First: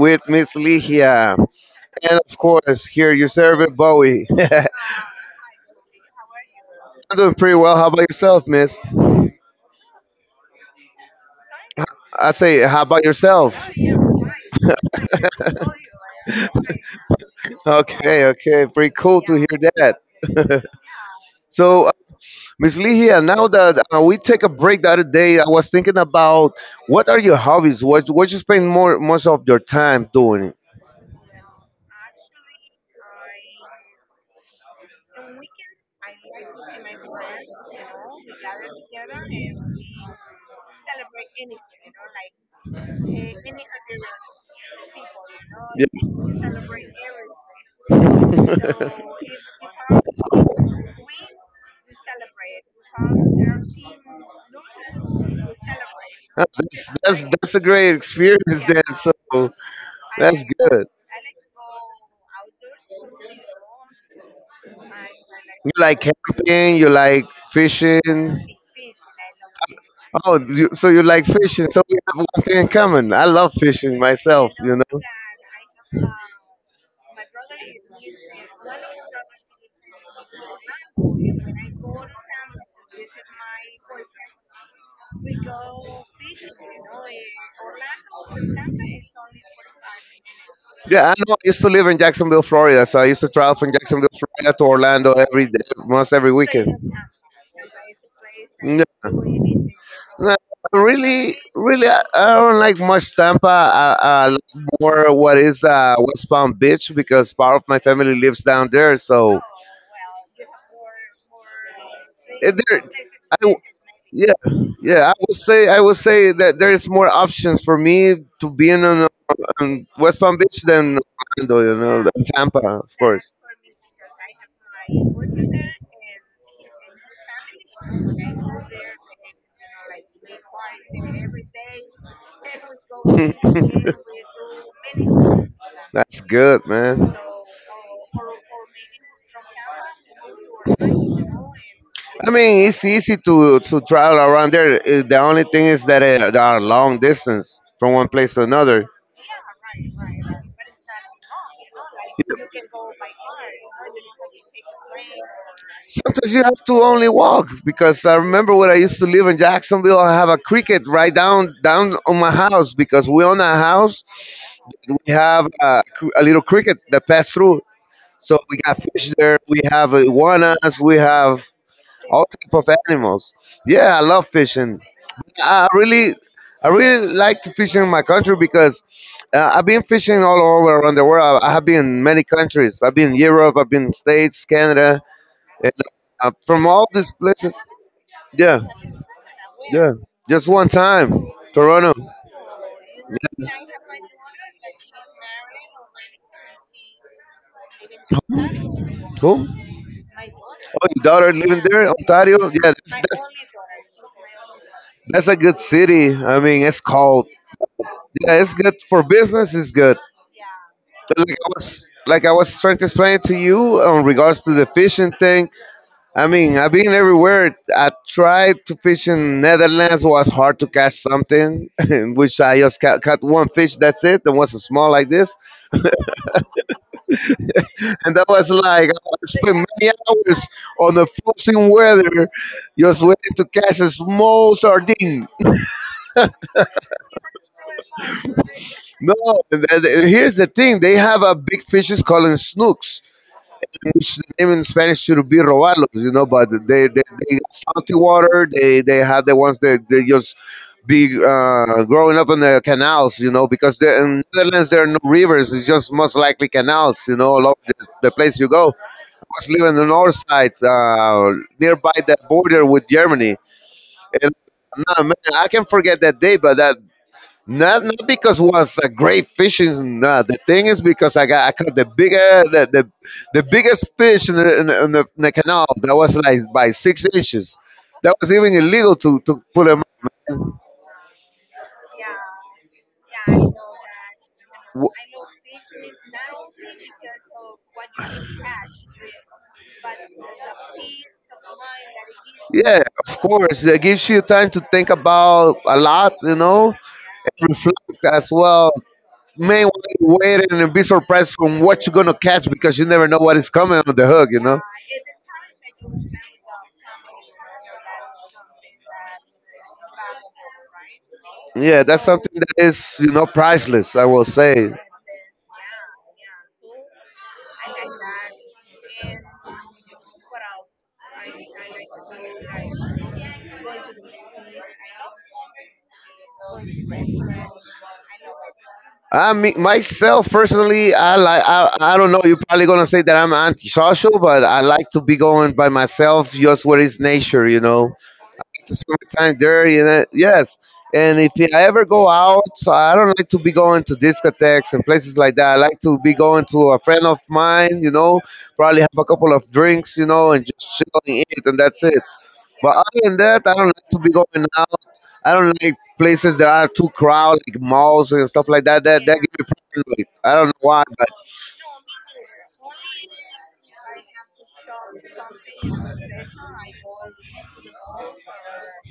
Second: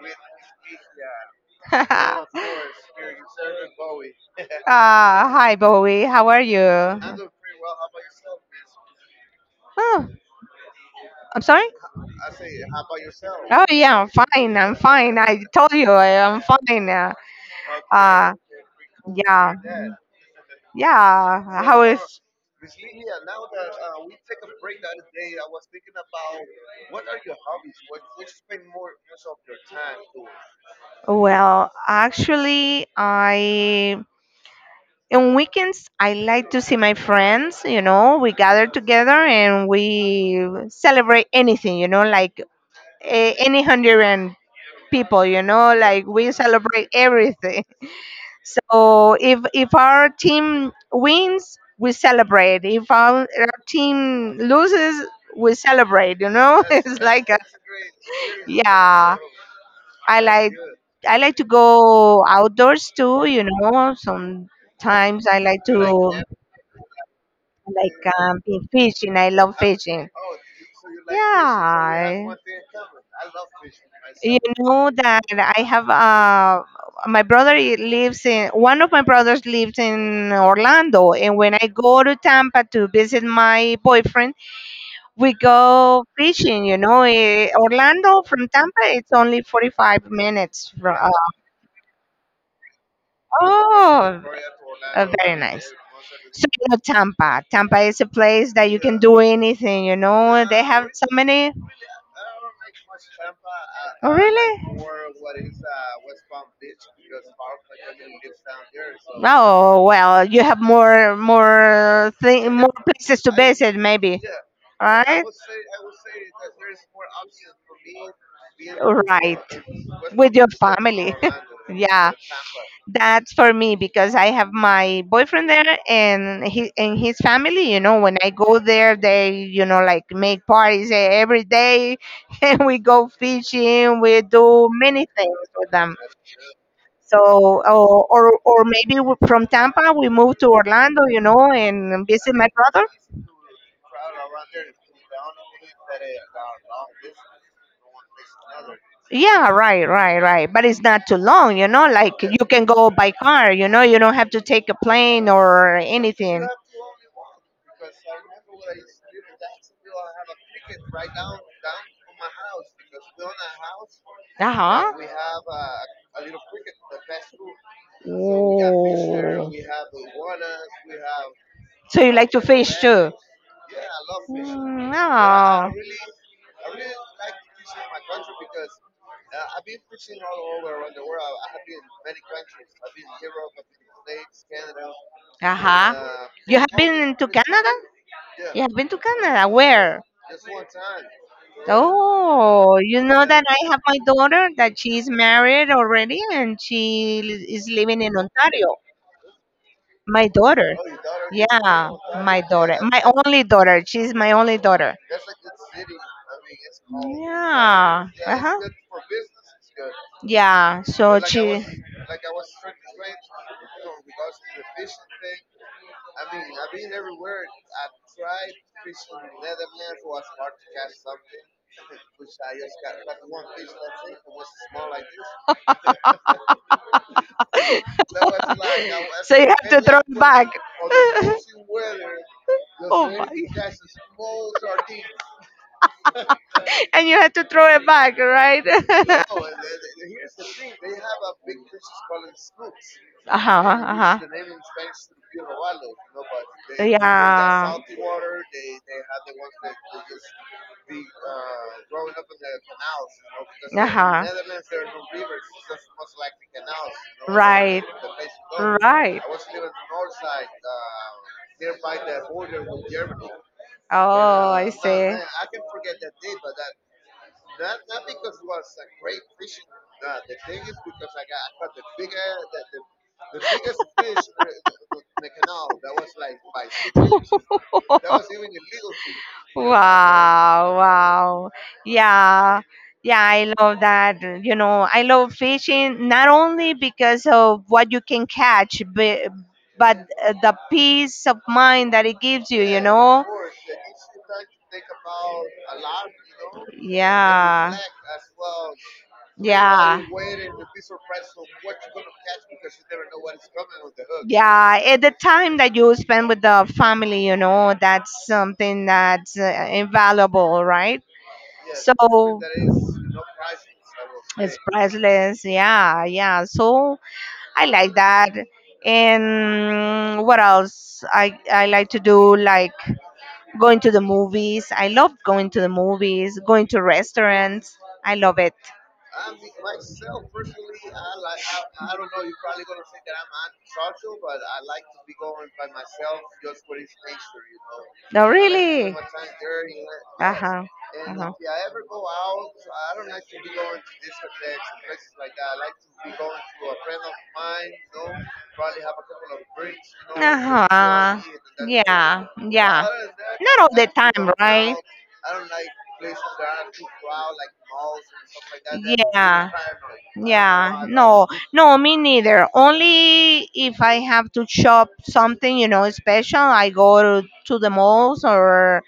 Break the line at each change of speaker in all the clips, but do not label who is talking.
with Miss Ligia. And of course, here your servant, Bowie. I'm
Ah, hi Bowie. How are you?
doing pretty well. How about yourself, miss?
Oh, I'm sorry.
I say, how about yourself?
Oh yeah, I'm fine. I'm fine. I told you I am fine.
Okay,
Uh,
okay. Pretty cool to
yeah,
hear that.
yeah. How
So, uh,
is?
Miss Ligia, now that we take a break the other day, I was thinking about what are your hobbies? What you spend more most of your time doing?
Well, actually, I on weekends I like to see my friends. We gather together and we celebrate anything. Like any hundred people,
Yeah.
like we celebrate everything. So if our team wins, we celebrate. If our team loses, we celebrate, you
Huh,
know?
That's,
It's
that's
like
that's a great experience then.
yeah.
So
I
that's
like
good.
I like to go outdoors too.
You
Sometimes I like
like
to
camping. You like
be
fishing.
fishing. I love fishing.
Oh, you, so you like fishing. So we have
Yeah,
one thing in common. I love fishing
you
myself. You
know
know.
that I have lives in one of my brothers lives in Orlando, and when I go to Tampa to visit my boyfriend, we go fishing. Orlando from Tampa, it's only 45 minutes from.
Yeah, I know. I used to live in Jacksonville, Florida, so I used to travel from Jacksonville,
Oh,
Florida to
uh,
Orlando
very
every day,
nice.
almost every
So you
weekend.
know Tampa. Tampa is a place that you
No,
can do anything.
no,
They have so
really,
many.
really, I don't like much Tampa. I,
Oh
I like more
really?
what is West Palm Beach because part of my family lives down there. So
Oh well, you have more
eh,
thing, more
there,
places to
I w-
visit maybe,
yeah, yeah. I
right?
would say I would say that there is more options for me to be in on,
Right,
on West
with
Palm
your
Beach than
family.
Orlando, you know,
Yeah,
than Tampa, of course.
that's for me because I have my boyfriend there and he and his family. When I go there, they make parties every day, and we go fishing. We do many things with them.
That's good, man.
So, or maybe from Tampa we move to Orlando, and
I
visit my
mean, it's
brother.
easy to travel around there. The only thing is that there are long distance from one place to another.
Yeah, right, right, right. But it's not too long. Like you can go by car, you know. You don't have to take a plane or
Sometimes you
anything.
have to only walk because I remember when I used to live in Jacksonville. I have a cricket right down on my house because we own a house.
Uh huh.
We have a, a little cricket that passed through. So we got fish there.
Whoa.
We have iguanas. We have
So you
all
like to
type of
fish too?
animals. Yeah, I love fishing.
Mm,
I
no.
really, I really like to fish in my country because I've been fishing all over around the world. I have been in many countries. I've been in Europe. I've been in States, Canada,
Uh
and
huh. You
from
have
all these
been to
places.
Canada?
Yeah,
You have been to Canada?
yeah.
Where?
Just one time, Toronto.
Oh, you know that I have my daughter that she is married already and is living in Ontario.
Who?
My daughter.
Oh, your daughter living there,
Yeah,
Ontario.
my
Yeah,
daughter. My only daughter. She's my only daughter.
that's a good city. I mean, it's cold.
Yeah. Uh
Yeah, it's
huh.
good for business. It's good.
Yeah.
But
So she.
like I was trying to explain to you on regards to the fishing thing. I mean, I've been everywhere. I tried to fish in Netherlands. Was hard to catch something, in which I just caught one fish. That's it. It was small like this, and that was like I spent many hours on the
just
freezing weather, just waiting to catch a small sardine.
And you have to throw it back, right?
No,
Uh
and here's the thing. They have a big fishes called snooks in
huh.
name in Spanish should be robalos, you know, but they got salty water. They have the ones that they just be
they
growing up in the canals, you know, because in Netherlands there are no rivers. It's just most likely canals, you know, all over the place you go. I was living on the north side, nearby the border with Germany, and
Oh, I Yeah,
no man,
see.
I can forget that day, but that not because it was a great fishing. Nah, the thing is because I caught the biggest fish in the canal that was like by 6 inches. That was even illegal to put them.
Wow, wow. Yeah. Yeah, I love that. You know,
W-
I love fishing not only because of what you can catch, but the peace of mind that it gives you, you
Yeah, of
know?
course. It gives you time to think about a lot, you know,
And
and
Yeah.
reflect as well.
Keep
May want to
Yeah.
wait and be surprised from what you're gonna catch because you never know what is coming on the hook, you know.
Yeah, at the time that you spend with the family, that's something that's invaluable, right?
Yeah, that's something
So
that is, you know, priceless. I will
it's
say.
priceless. Yeah, yeah. So I like that. And what else? I like to do like going to the movies. I love going to the movies, going to restaurants. I love it.
I mean, myself personally, I like. I don't know. You're probably gonna say that I'm antisocial, but I like to be going by myself, just where it's nature, you know
No,
to
really.
spend time there. You know,
Uh
yes.
huh.
And if
Uh
I ever go out, so I don't like to be
huh.
going to discotheques and places like that. I like to be going to a friend of mine. You know, probably have a couple of drinks. You know,
Uh
and just chilling
huh.
it, and that's it. But other
But
than that, I don't
all
like to be going out.
time,
I don't like places that are too crowded, like malls and stuff like that. That give me paranoid. I don't know why, but
no, me neither. Only if I have to shop something, special, I go to, the malls or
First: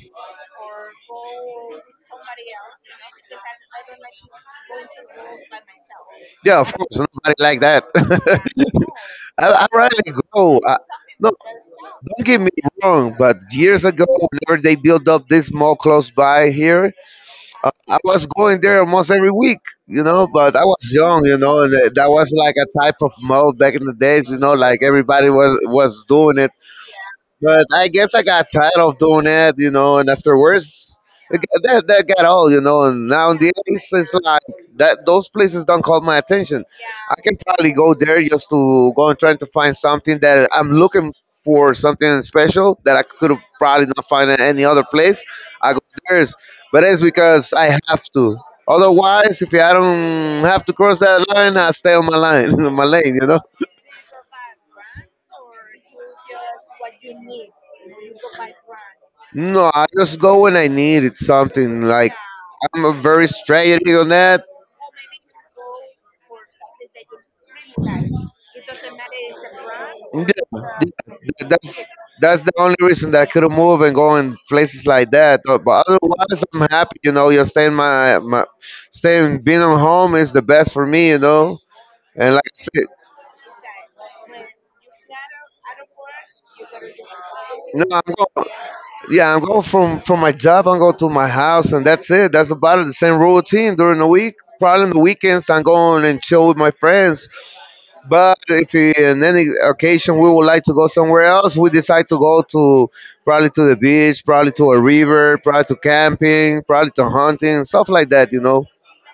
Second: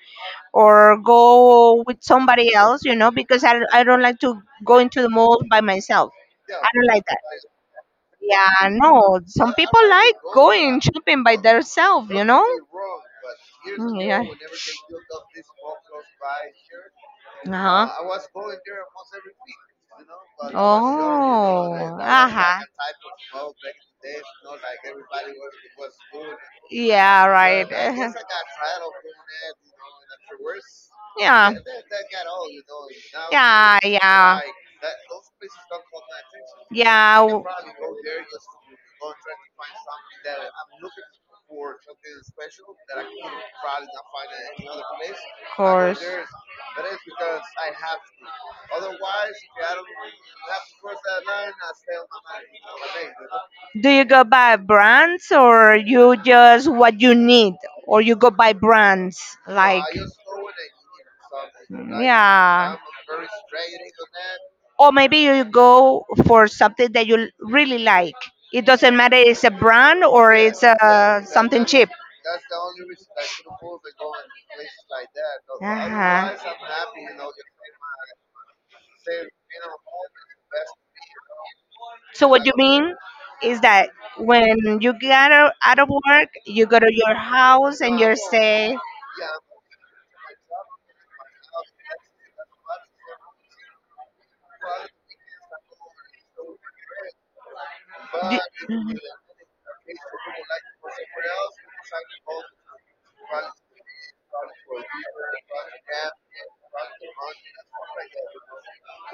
go with somebody else, because I don't like to go into the mall by myself.
yeah,
I
of
don't
course,
like that.
nobody like that.
Yeah, no. Some
I
people like
rarely go.
going shopping
No,
by themselves, you
don't get
know?
me wrong, but years ago,
Mm, yeah.
whenever they built up this mall close by here,
Uh-huh.
I was going there almost every week, you know, but I was young, you know, and
Oh,
that was like
uh-huh.
a type of mall back in the days, you know, like everybody was doing it.
Yeah,
But
right.
I
Uh-huh.
guess I got tired of doing that, you know, and afterwards,
Yeah.
that, that got old, you know, and nowadays
Yeah,
it's
yeah.
like that those places don't call my attention. I can
Yeah.
probably go there just to go and try to find something that I'm
w-
looking for, something special that I could probably not find at any other place. I go there, is- but it's because I have to. Otherwise, if I don't have to cross that line, I stay on my line, my lane, you know.
know? Do you go by brands or you just what you need or you go by brands? No,
No, I just go when I need it something. Like
yeah.
I'm a very strategic on that.
Or maybe you go for something that you really like. It
Yeah,
doesn't matter it's a brand
yeah,
or it's something
that's
cheap.
that's the only reason that I couldn't move and go in places like that. But
Uh-huh.
otherwise, I'm happy. You know, you're staying my my staying being at home is the best for me. You know,
So
and like
what you
I said,
mean is that when you get out of work, you go to your house
No,
and
I'm
you
going.
say,
Yeah, I'm going from my job. I'm going to my house, and that's it. That's about the same routine during the week. Probably on the weekends, I'm going and chill with my friends. But
"D-"
if we, on any occasion we would like to go somewhere else, we decide to go to probably to the beach, probably to a river, probably to camping, probably to hunting, stuff like that. You know.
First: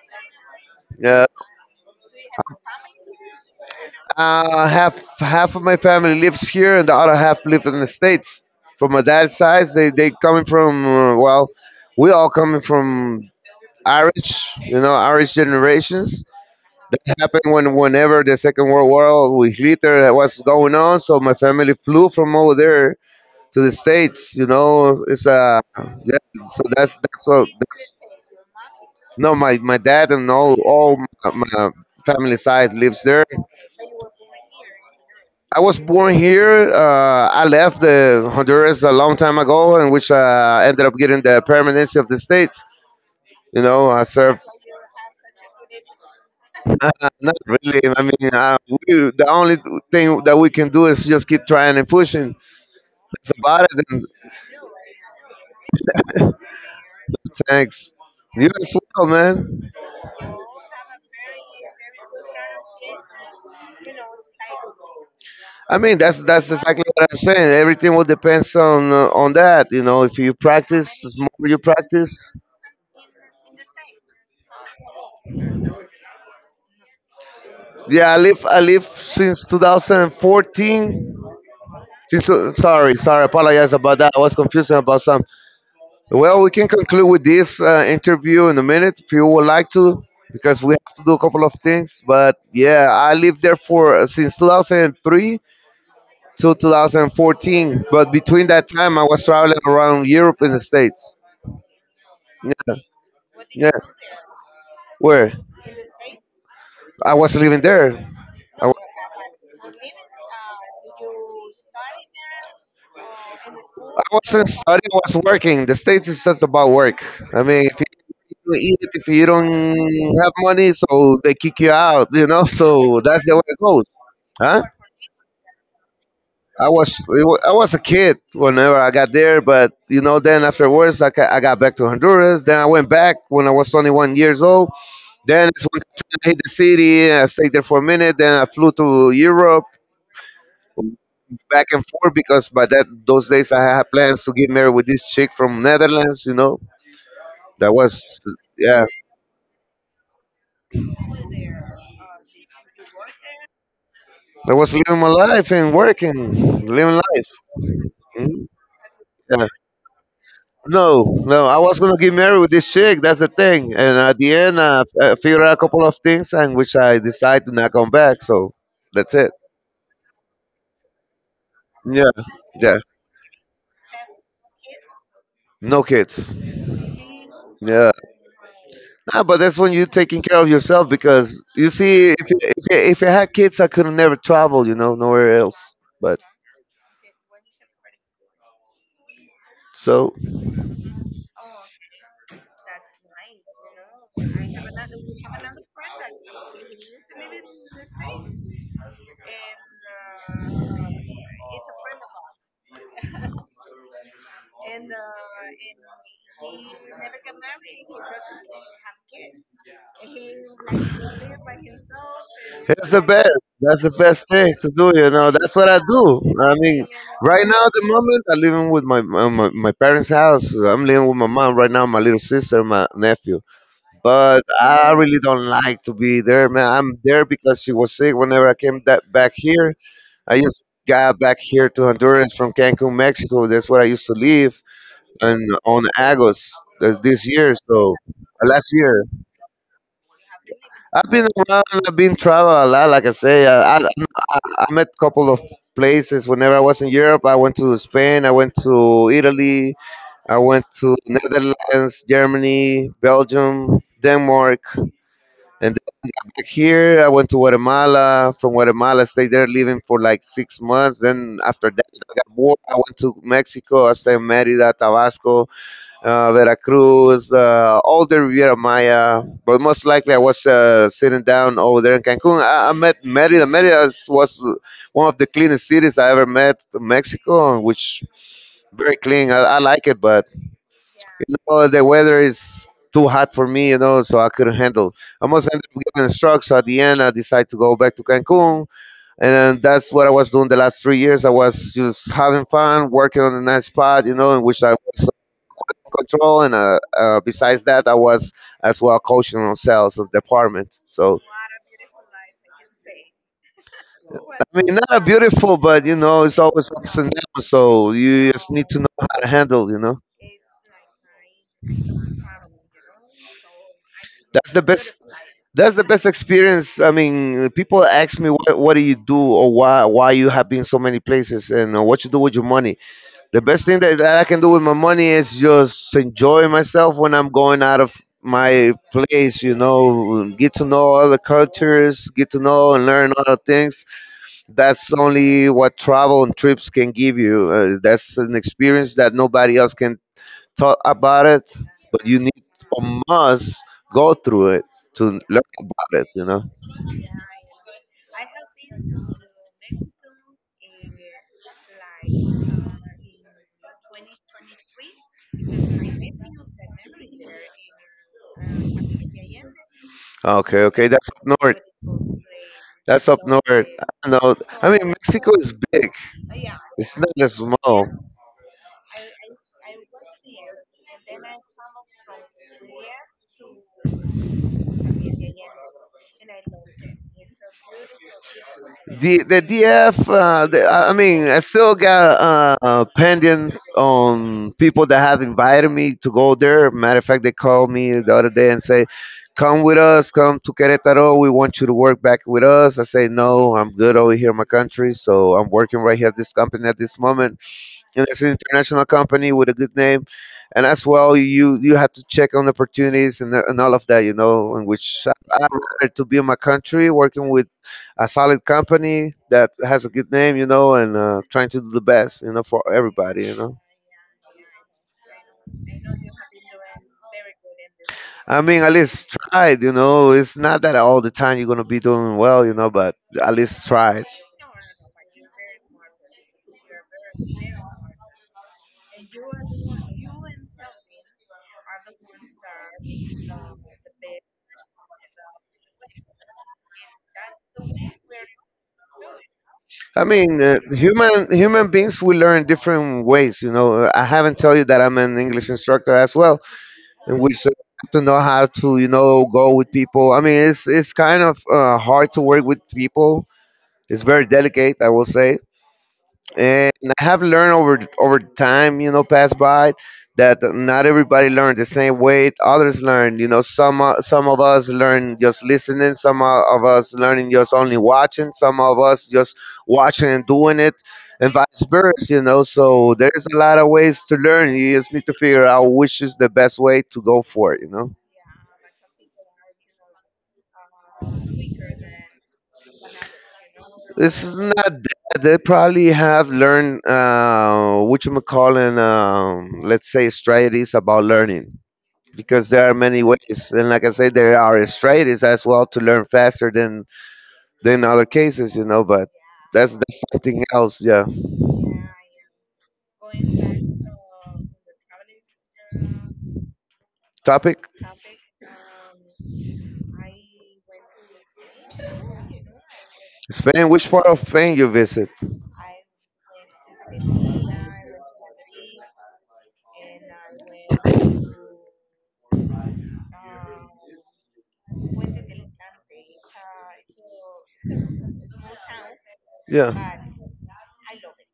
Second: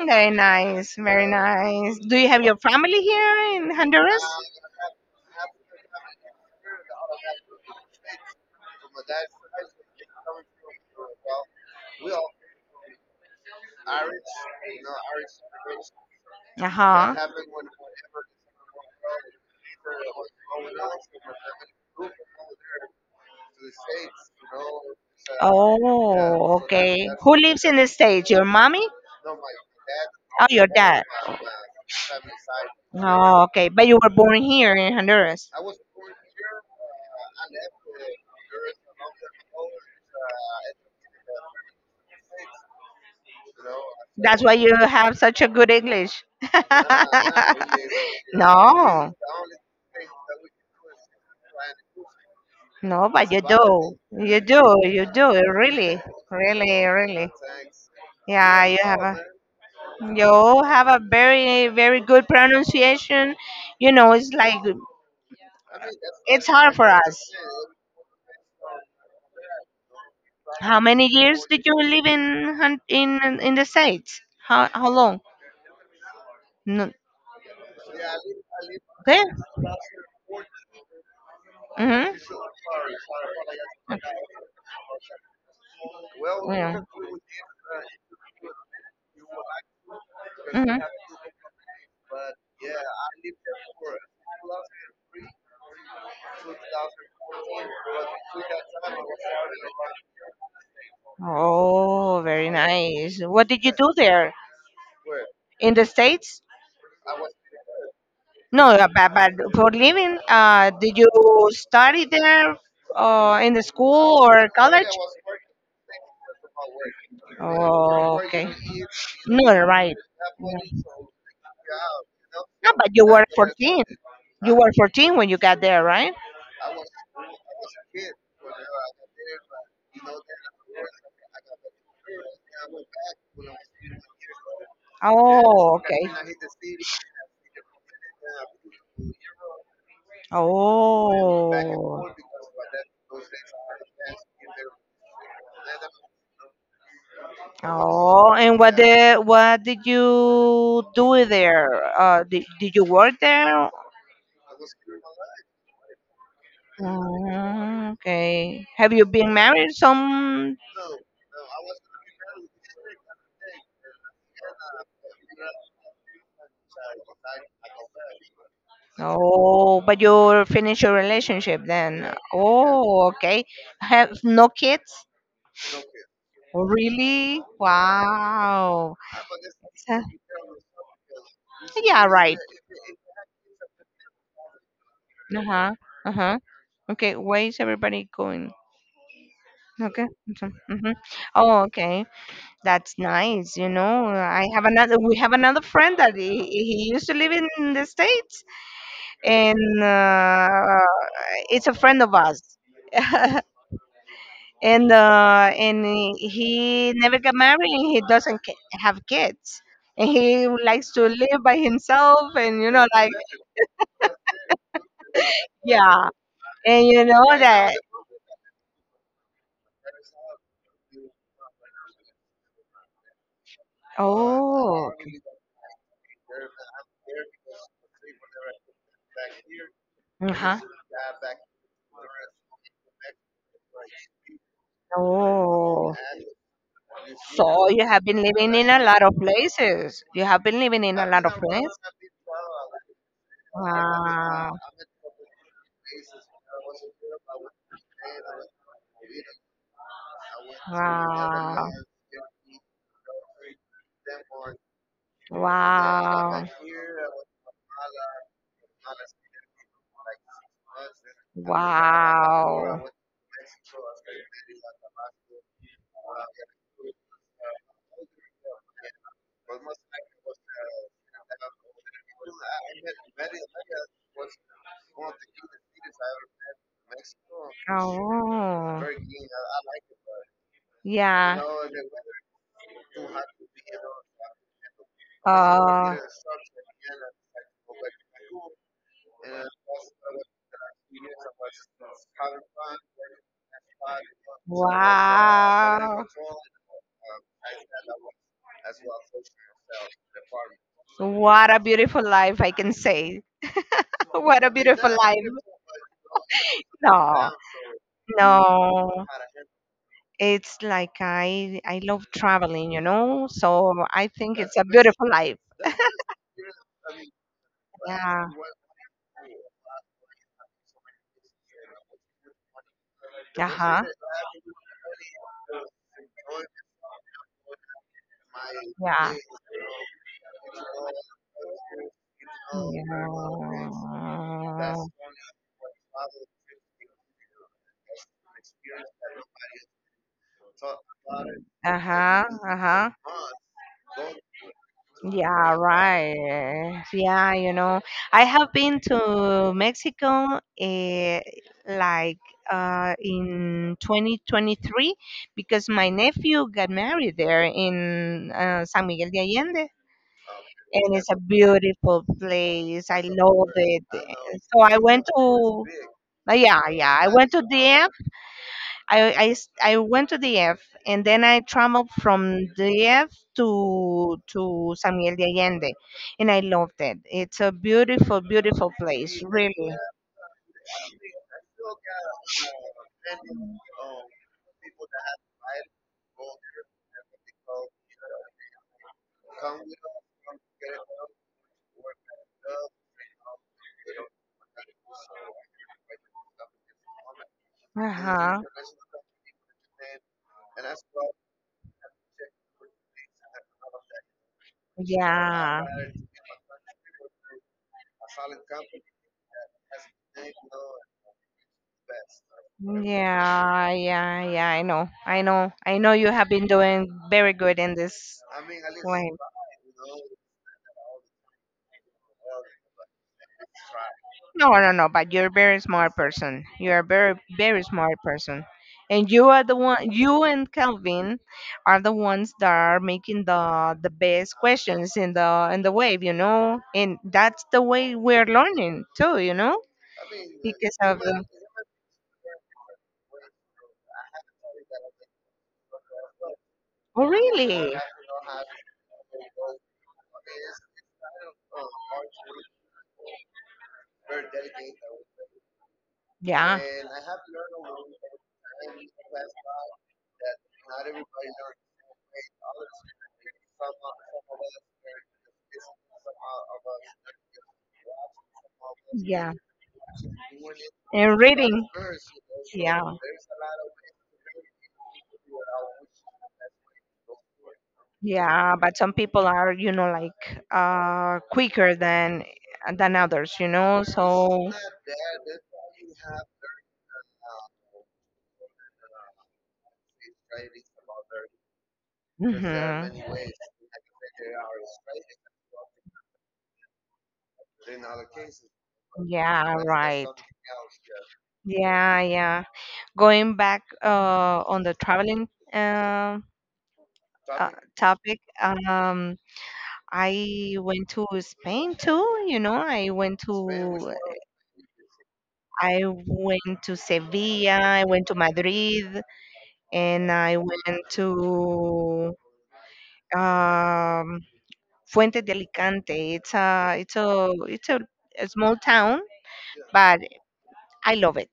Very nice,
Yeah.
very nice. Do you have your family here in Honduras?
Half of my family lives here, and the other half live in the states. From my dad's side, they coming from we all coming from Irish, you know, Irish generations.
Uh huh.
That happened when whenever the Second World War with Hitler was going on, so my family flew from over there to the states. You know, it's yeah.
Oh,
So
okay. Who lives in the States? Your mommy?
no, my dad and
Oh, your
all
dad.
my, my family side lives there.
Oh, okay. But you were born here in Honduras.
I was born here. I left the Honduras a long time ago, in which I ended up getting the permanency of the states. You know, I served.
That's why you have such a good English.
Not really. I mean,
No.
the only thing that we can do is just keep trying and pushing.
No,
It's
but you
about it.
do.
And
You do. You do. Really. Really, really.
thanks. You
Yeah,
as
you have
well,
a
man.
you have a very, very good pronunciation. You know, it's like
I mean, that's
it's
that's
hard
exactly
for
what I'm
us.
saying. Everything will depends on that. You know, if you
How
practice,
many
the
years
more you
did you live
practice.
in in the States? How long? No.
Yeah, I live
Okay.
since 2014.
Mhm.
Since, sorry, apologize about that. I was confusing about some. Well, we can
Yeah.
conclude with this interview in a minute if you would like to, because we
Mhm.
have to do a couple of things. But yeah, I lived there for since 2003 to 2014. But between that time, I was traveling around Europe and the States.
Oh, very
Yeah,
nice. What did
yeah.
you do there
Where
in the States?
I was living there.
No,
I,
uh, but, but for living, did you study there in the
I
school
wasn't
or college?
studying, I was working. The States is just about work. I mean, if
Oh, okay.
you eat, if you
No,
don't
right.
have money, so they kick you out, you know?
No, but
So
you
that's
were
the way it
14.
goes.
You
Huh?
were 14 when you got there, right?
I was a kid whenever I got there, but you know, then afterwards I got back to Honduras. Then I went back when I was 21 years old. Then it's
Oh,
when
okay.
I hit the city. I stayed there for a minute. Then I flew to Europe. Back and
Oh.
forth because by that those days I had plans to get married with this chick from Netherlands. You know, that was
Oh, and
yeah,
what did you do there? Did you work there?
that was living my life and working, living life.
Mm,
Mhm.
okay. Have you been
Yeah.
married some.
No, no, I was gonna get married with this chick. That's the thing. And at the end, I figured out a couple of things, and which I decided to not come back. So that's it.
Oh, but you finish your relationship
Yeah,
then.
yeah.
Oh, okay. Have no kids?
No kids.
Oh, really?
Yeah.
Wow.
Nah, but that's when you're
So-
taking care of yourself because you
Yeah,
see,
right.
if I had kids, I could have never traveled, you know, nowhere else.
Uh-huh.
But
Uh-huh. Okay, where is everybody going? Okay.
so
Mm-hmm. Oh, okay. That's nice. I have another. We have another friend that he used to live in the states, and it's a friend of us. And he never got married and he doesn't have kids and he likes to live by himself and
it's the best. That's the best thing to do. You know, that's what I
yeah
do. I mean,
and you know
right now at
that
the moment, I'm living with my parents' house. I'm living with my mom right now, my little sister, my nephew. But I
oh
really don't like to be there, man. I'm there because she was sick. Whenever I came that back here, I
uh-huh
just got back here to Honduras from Cancun, Mexico. That's where I used to live, and on
oh
Agos this year.
so you
So
have been living
last
in a
year,
lot of places you have been living in a
I've been
lot of
around.
places
I've been traveling a lot. Like I say, I
wow
I met a couple of places whenever I was in Europe. I went to Spain, I went to Italy, I went to
wow
Netherlands, Germany, Belgium, Denmark, and then back
wow
here I went to Guatemala. From Guatemala, I stayed there living for like 6 months. Then after that, I got bored. I
wow.
went to Mexico. I stayed in Merida, Tabasco, Veracruz, all the Riviera Maya. But most likely, I was sitting down over there in Cancun. I met Merida. Merida was one of the cleanest cities I ever met in Mexico, which
Oh,
very clean. I like it, but you
yeah.
know the weather is too hot for me, you know, so I couldn't handle. I almost ended up
Oh,
getting struck. So at the end, I decided to go back to Cancun, and that's what I was doing the last 3 years. I was just having fun, working on a nice spot, you know, in which I was
wow.
control, and besides that, I was as well coaching on sales of department. So
What a beautiful life, I can say. What a
I mean, not
beautiful
a
life.
beautiful, but you know, it's always ups and
No,
downs. So you just need to know
no.
how to handle. You know,
It's like I love traveling. So I think
that's
it's
the
a
best.
beautiful life.
That's the best experience. I mean, people
Well,
ask me,
yeah.
what do you do or why you have been so many places and what you do with your money? The best thing
Uh-huh.
that I can do with my money is just enjoy myself when I'm going out of my
Yeah.
place, you know, get to know other cultures, get to know and learn other things.
Yeah.
That's only what travel and trips can give you. That's an experience that nobody else can talk about it, but you
Uh-huh.
need
Uh-huh.
or must go through it to learn
Yeah,
about it, you know.
right. Yeah, you know, I have been to Mexico like in 2023 because my nephew got married there in San Miguel de Allende.
Okay, okay,
And
that's
it's a
up north.
beautiful place. I
That's up north.
love it.
I know.
So
I
I
mean,
went
Mexico is
to,
big. It's
yeah,
not
I went
as
to
small.
the I s- I went to DF and then I traveled from DF to San Miguel de Allende, and I loved it. It's a beautiful, beautiful
The
place,
the
really.
DF, the, I mean, I still got pendants on people that have invited me to go there. Matter of fact, they called me the other day and say, "Come with us, come to Querétaro. We want you to work back with us." I say, "No, I'm good over here in my country, so I'm working right here at this company at this moment."
Uh
And it's an
huh.
international company with a good name, and as well you have to check on opportunities and all of that, you know, in which I
Yeah.
rather to be in my country working with a solid company that has a good name, you know, and trying to do the best, you know, for everybody, you know.
Yeah, yeah, yeah. I know, I know, I know. You have been doing very good in this
I mean, at least
way.
tried, you know. It's not that all the time you're going to be doing well, you know, but at least tried.
No, no, no, but you're a very smart person. You're a very, very smart person. And you are the one, you and Calvin are the ones that are making the best questions in the wave, you know? And that's the way we're learning too, you know?
I mean,
Because of the,
human beings we learn different ways. You know, I haven't told you that I'm an English instructor as well,
oh
and we sort of
really?
have to know how to, you know, go with people. I mean, it's kind of hard to work with people. It's very delicate, I will say,
Yeah.
and I have learned over time, you know, pass by that not everybody learned the same way others learn. You know, some of us learn just listening, some of us learning just only watching, some of us
Yeah.
just watching and doing it,
And
and vice
reading.
versa. You know,
Yeah.
so there's a lot of ways to learn. You just need to figure out which is the best way to go for it. You know.
Yeah, but some people are, quicker than others.
This is
So,
not that. They probably have learned which calling, let's say, strategies about learning because there are
mhm.
many ways. And like I said, there are strategies as well to learn faster than other cases, you know. But
Yeah,
that's
right.
something else. Yeah.
Yeah, yeah. Going back on the traveling uh, uh
Topic:
topic, I went to Spain too. I went
Spain. Which
to
part of Spain you visit?
I went to Sevilla, I went to Madrid, and I went to um Fuentes de Alicante. It's a small town,
Yeah.
but I love it.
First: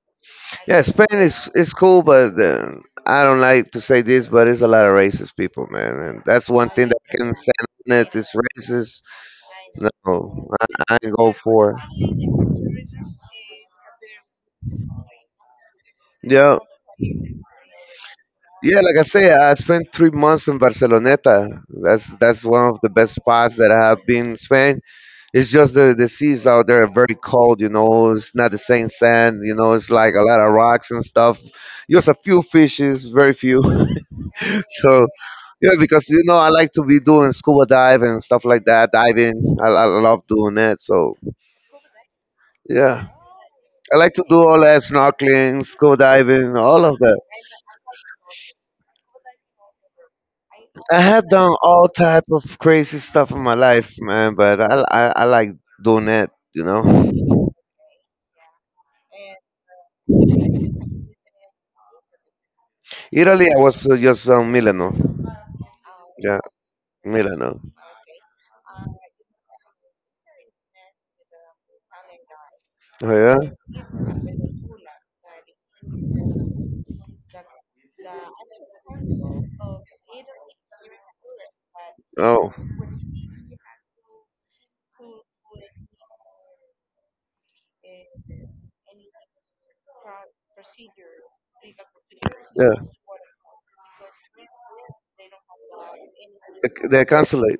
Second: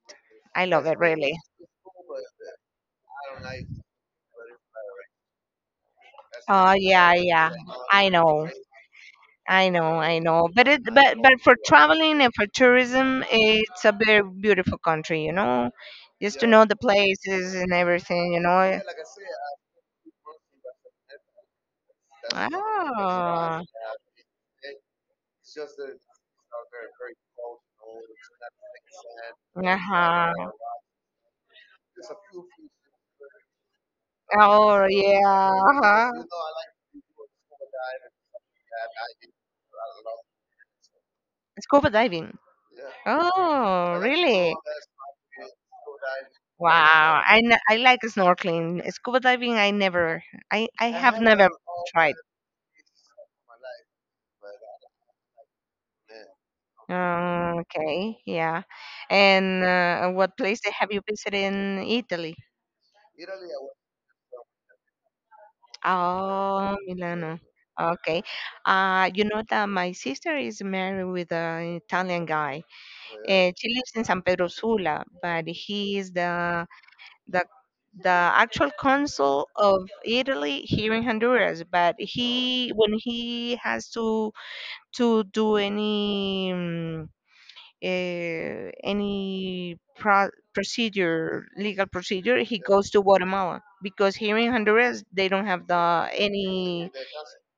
I
Yeah,
love it
Spain
really.
is cool, but I don't like to say this, but it's a lot of racist people, man, and that's one
Oh
thing that
yeah,
I can
yeah.
stand on
I
it. It's
know.
racist.
I know, I
No,
know,
I,
but it,
I ain't go
but for
for it.
traveling and for tourism, it's a very beautiful country. Just to
Yeah,
know the places and everything, you
yeah.
know.
Like I say, I spent 3 months in Barceloneta. That's one of the best spots
Oh,
that I have been in Spain. It's just the seas out there are very cold, you know. It's not the same sand, you know. It's like a
uh-huh.
lot of rocks and stuff. Just a few fishes, very few.
Oh
So
yeah.
yeah, because you
Uh-huh.
know I like to be doing scuba dive and stuff like that, diving. I love doing that. So
Scuba diving.
yeah, I
Oh,
like to do
really?
all that snorkeling, scuba diving, all of that.
Wow, I like snorkeling. Scuba diving, I
I
have
have
never
done all
tried.
type of crazy stuff in my life, man. But I like doing that, you know.
Okay, yeah. And what place that have you visited in Italy?
Italy, I was just Milano. Yeah,
Oh, Milano.
Milano.
Okay. You know that my sister is married with an Italian guy.
Oh yeah.
She lives in San Pedro Sula, but he is the the actual consul of Italy here in Honduras. But
Oh
he, when he has to do any procedure, legal procedure, he
yeah.
goes to Guatemala because here in Honduras they don't have
They they cancel it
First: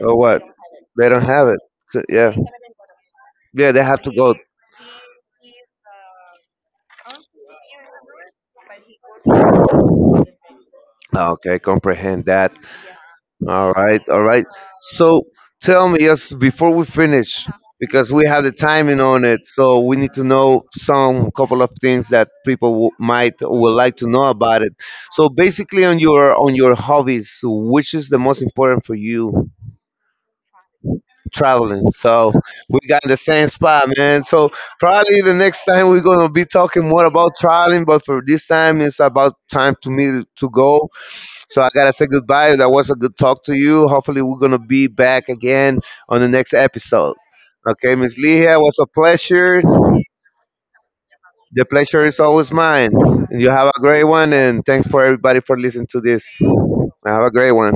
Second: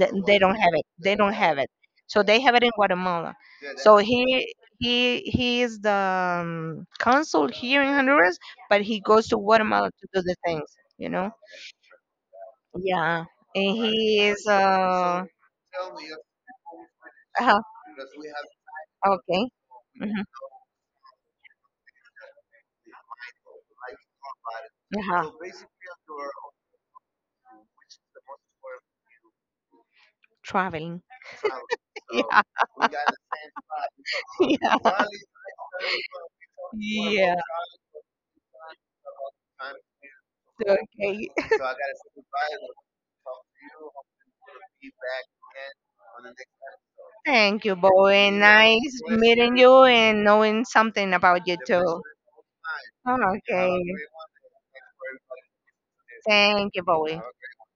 or
they
what?
don't have it.
They
They
don't
don't
have
have
it.
it.
So,
So
yeah.
they have it in Guatemala.
Yeah, they
So
have to go.
he is the consul here in Honduras, but he goes to Guatemala to do the things. You know.
Oh, okay, comprehend that.
Yeah,
All
and
right, all
he
right.
is
So tell me, yes, before we finish,
uh
because we have the timing on
okay.
it, so we need to
hmm
know some couple of things that people might would like to know about it. So
uh
basically, on your hobbies, which is the most important for you?
Traveling.
Traveling. So we got in the same spot, man. So probably the next time we're gonna be talking more
Yeah.
about
Yeah.
traveling, but for this time, it's about time to me to go.
Okay.
So I gotta say goodbye. That was a good talk to you. Hopefully we're gonna be back again on the next episode.
Thank you,
Okay, Miss
boy.
Leah, it was a
Nice meeting
pleasure.
you and knowing something about you
The
too.
pleasure is always mine. You have
Okay.
a great one and thanks for everybody for listening to this.
Thank you, boy.
Have a great
Bye,
one.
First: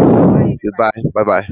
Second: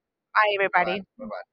everybody.
Goodbye. Bye bye.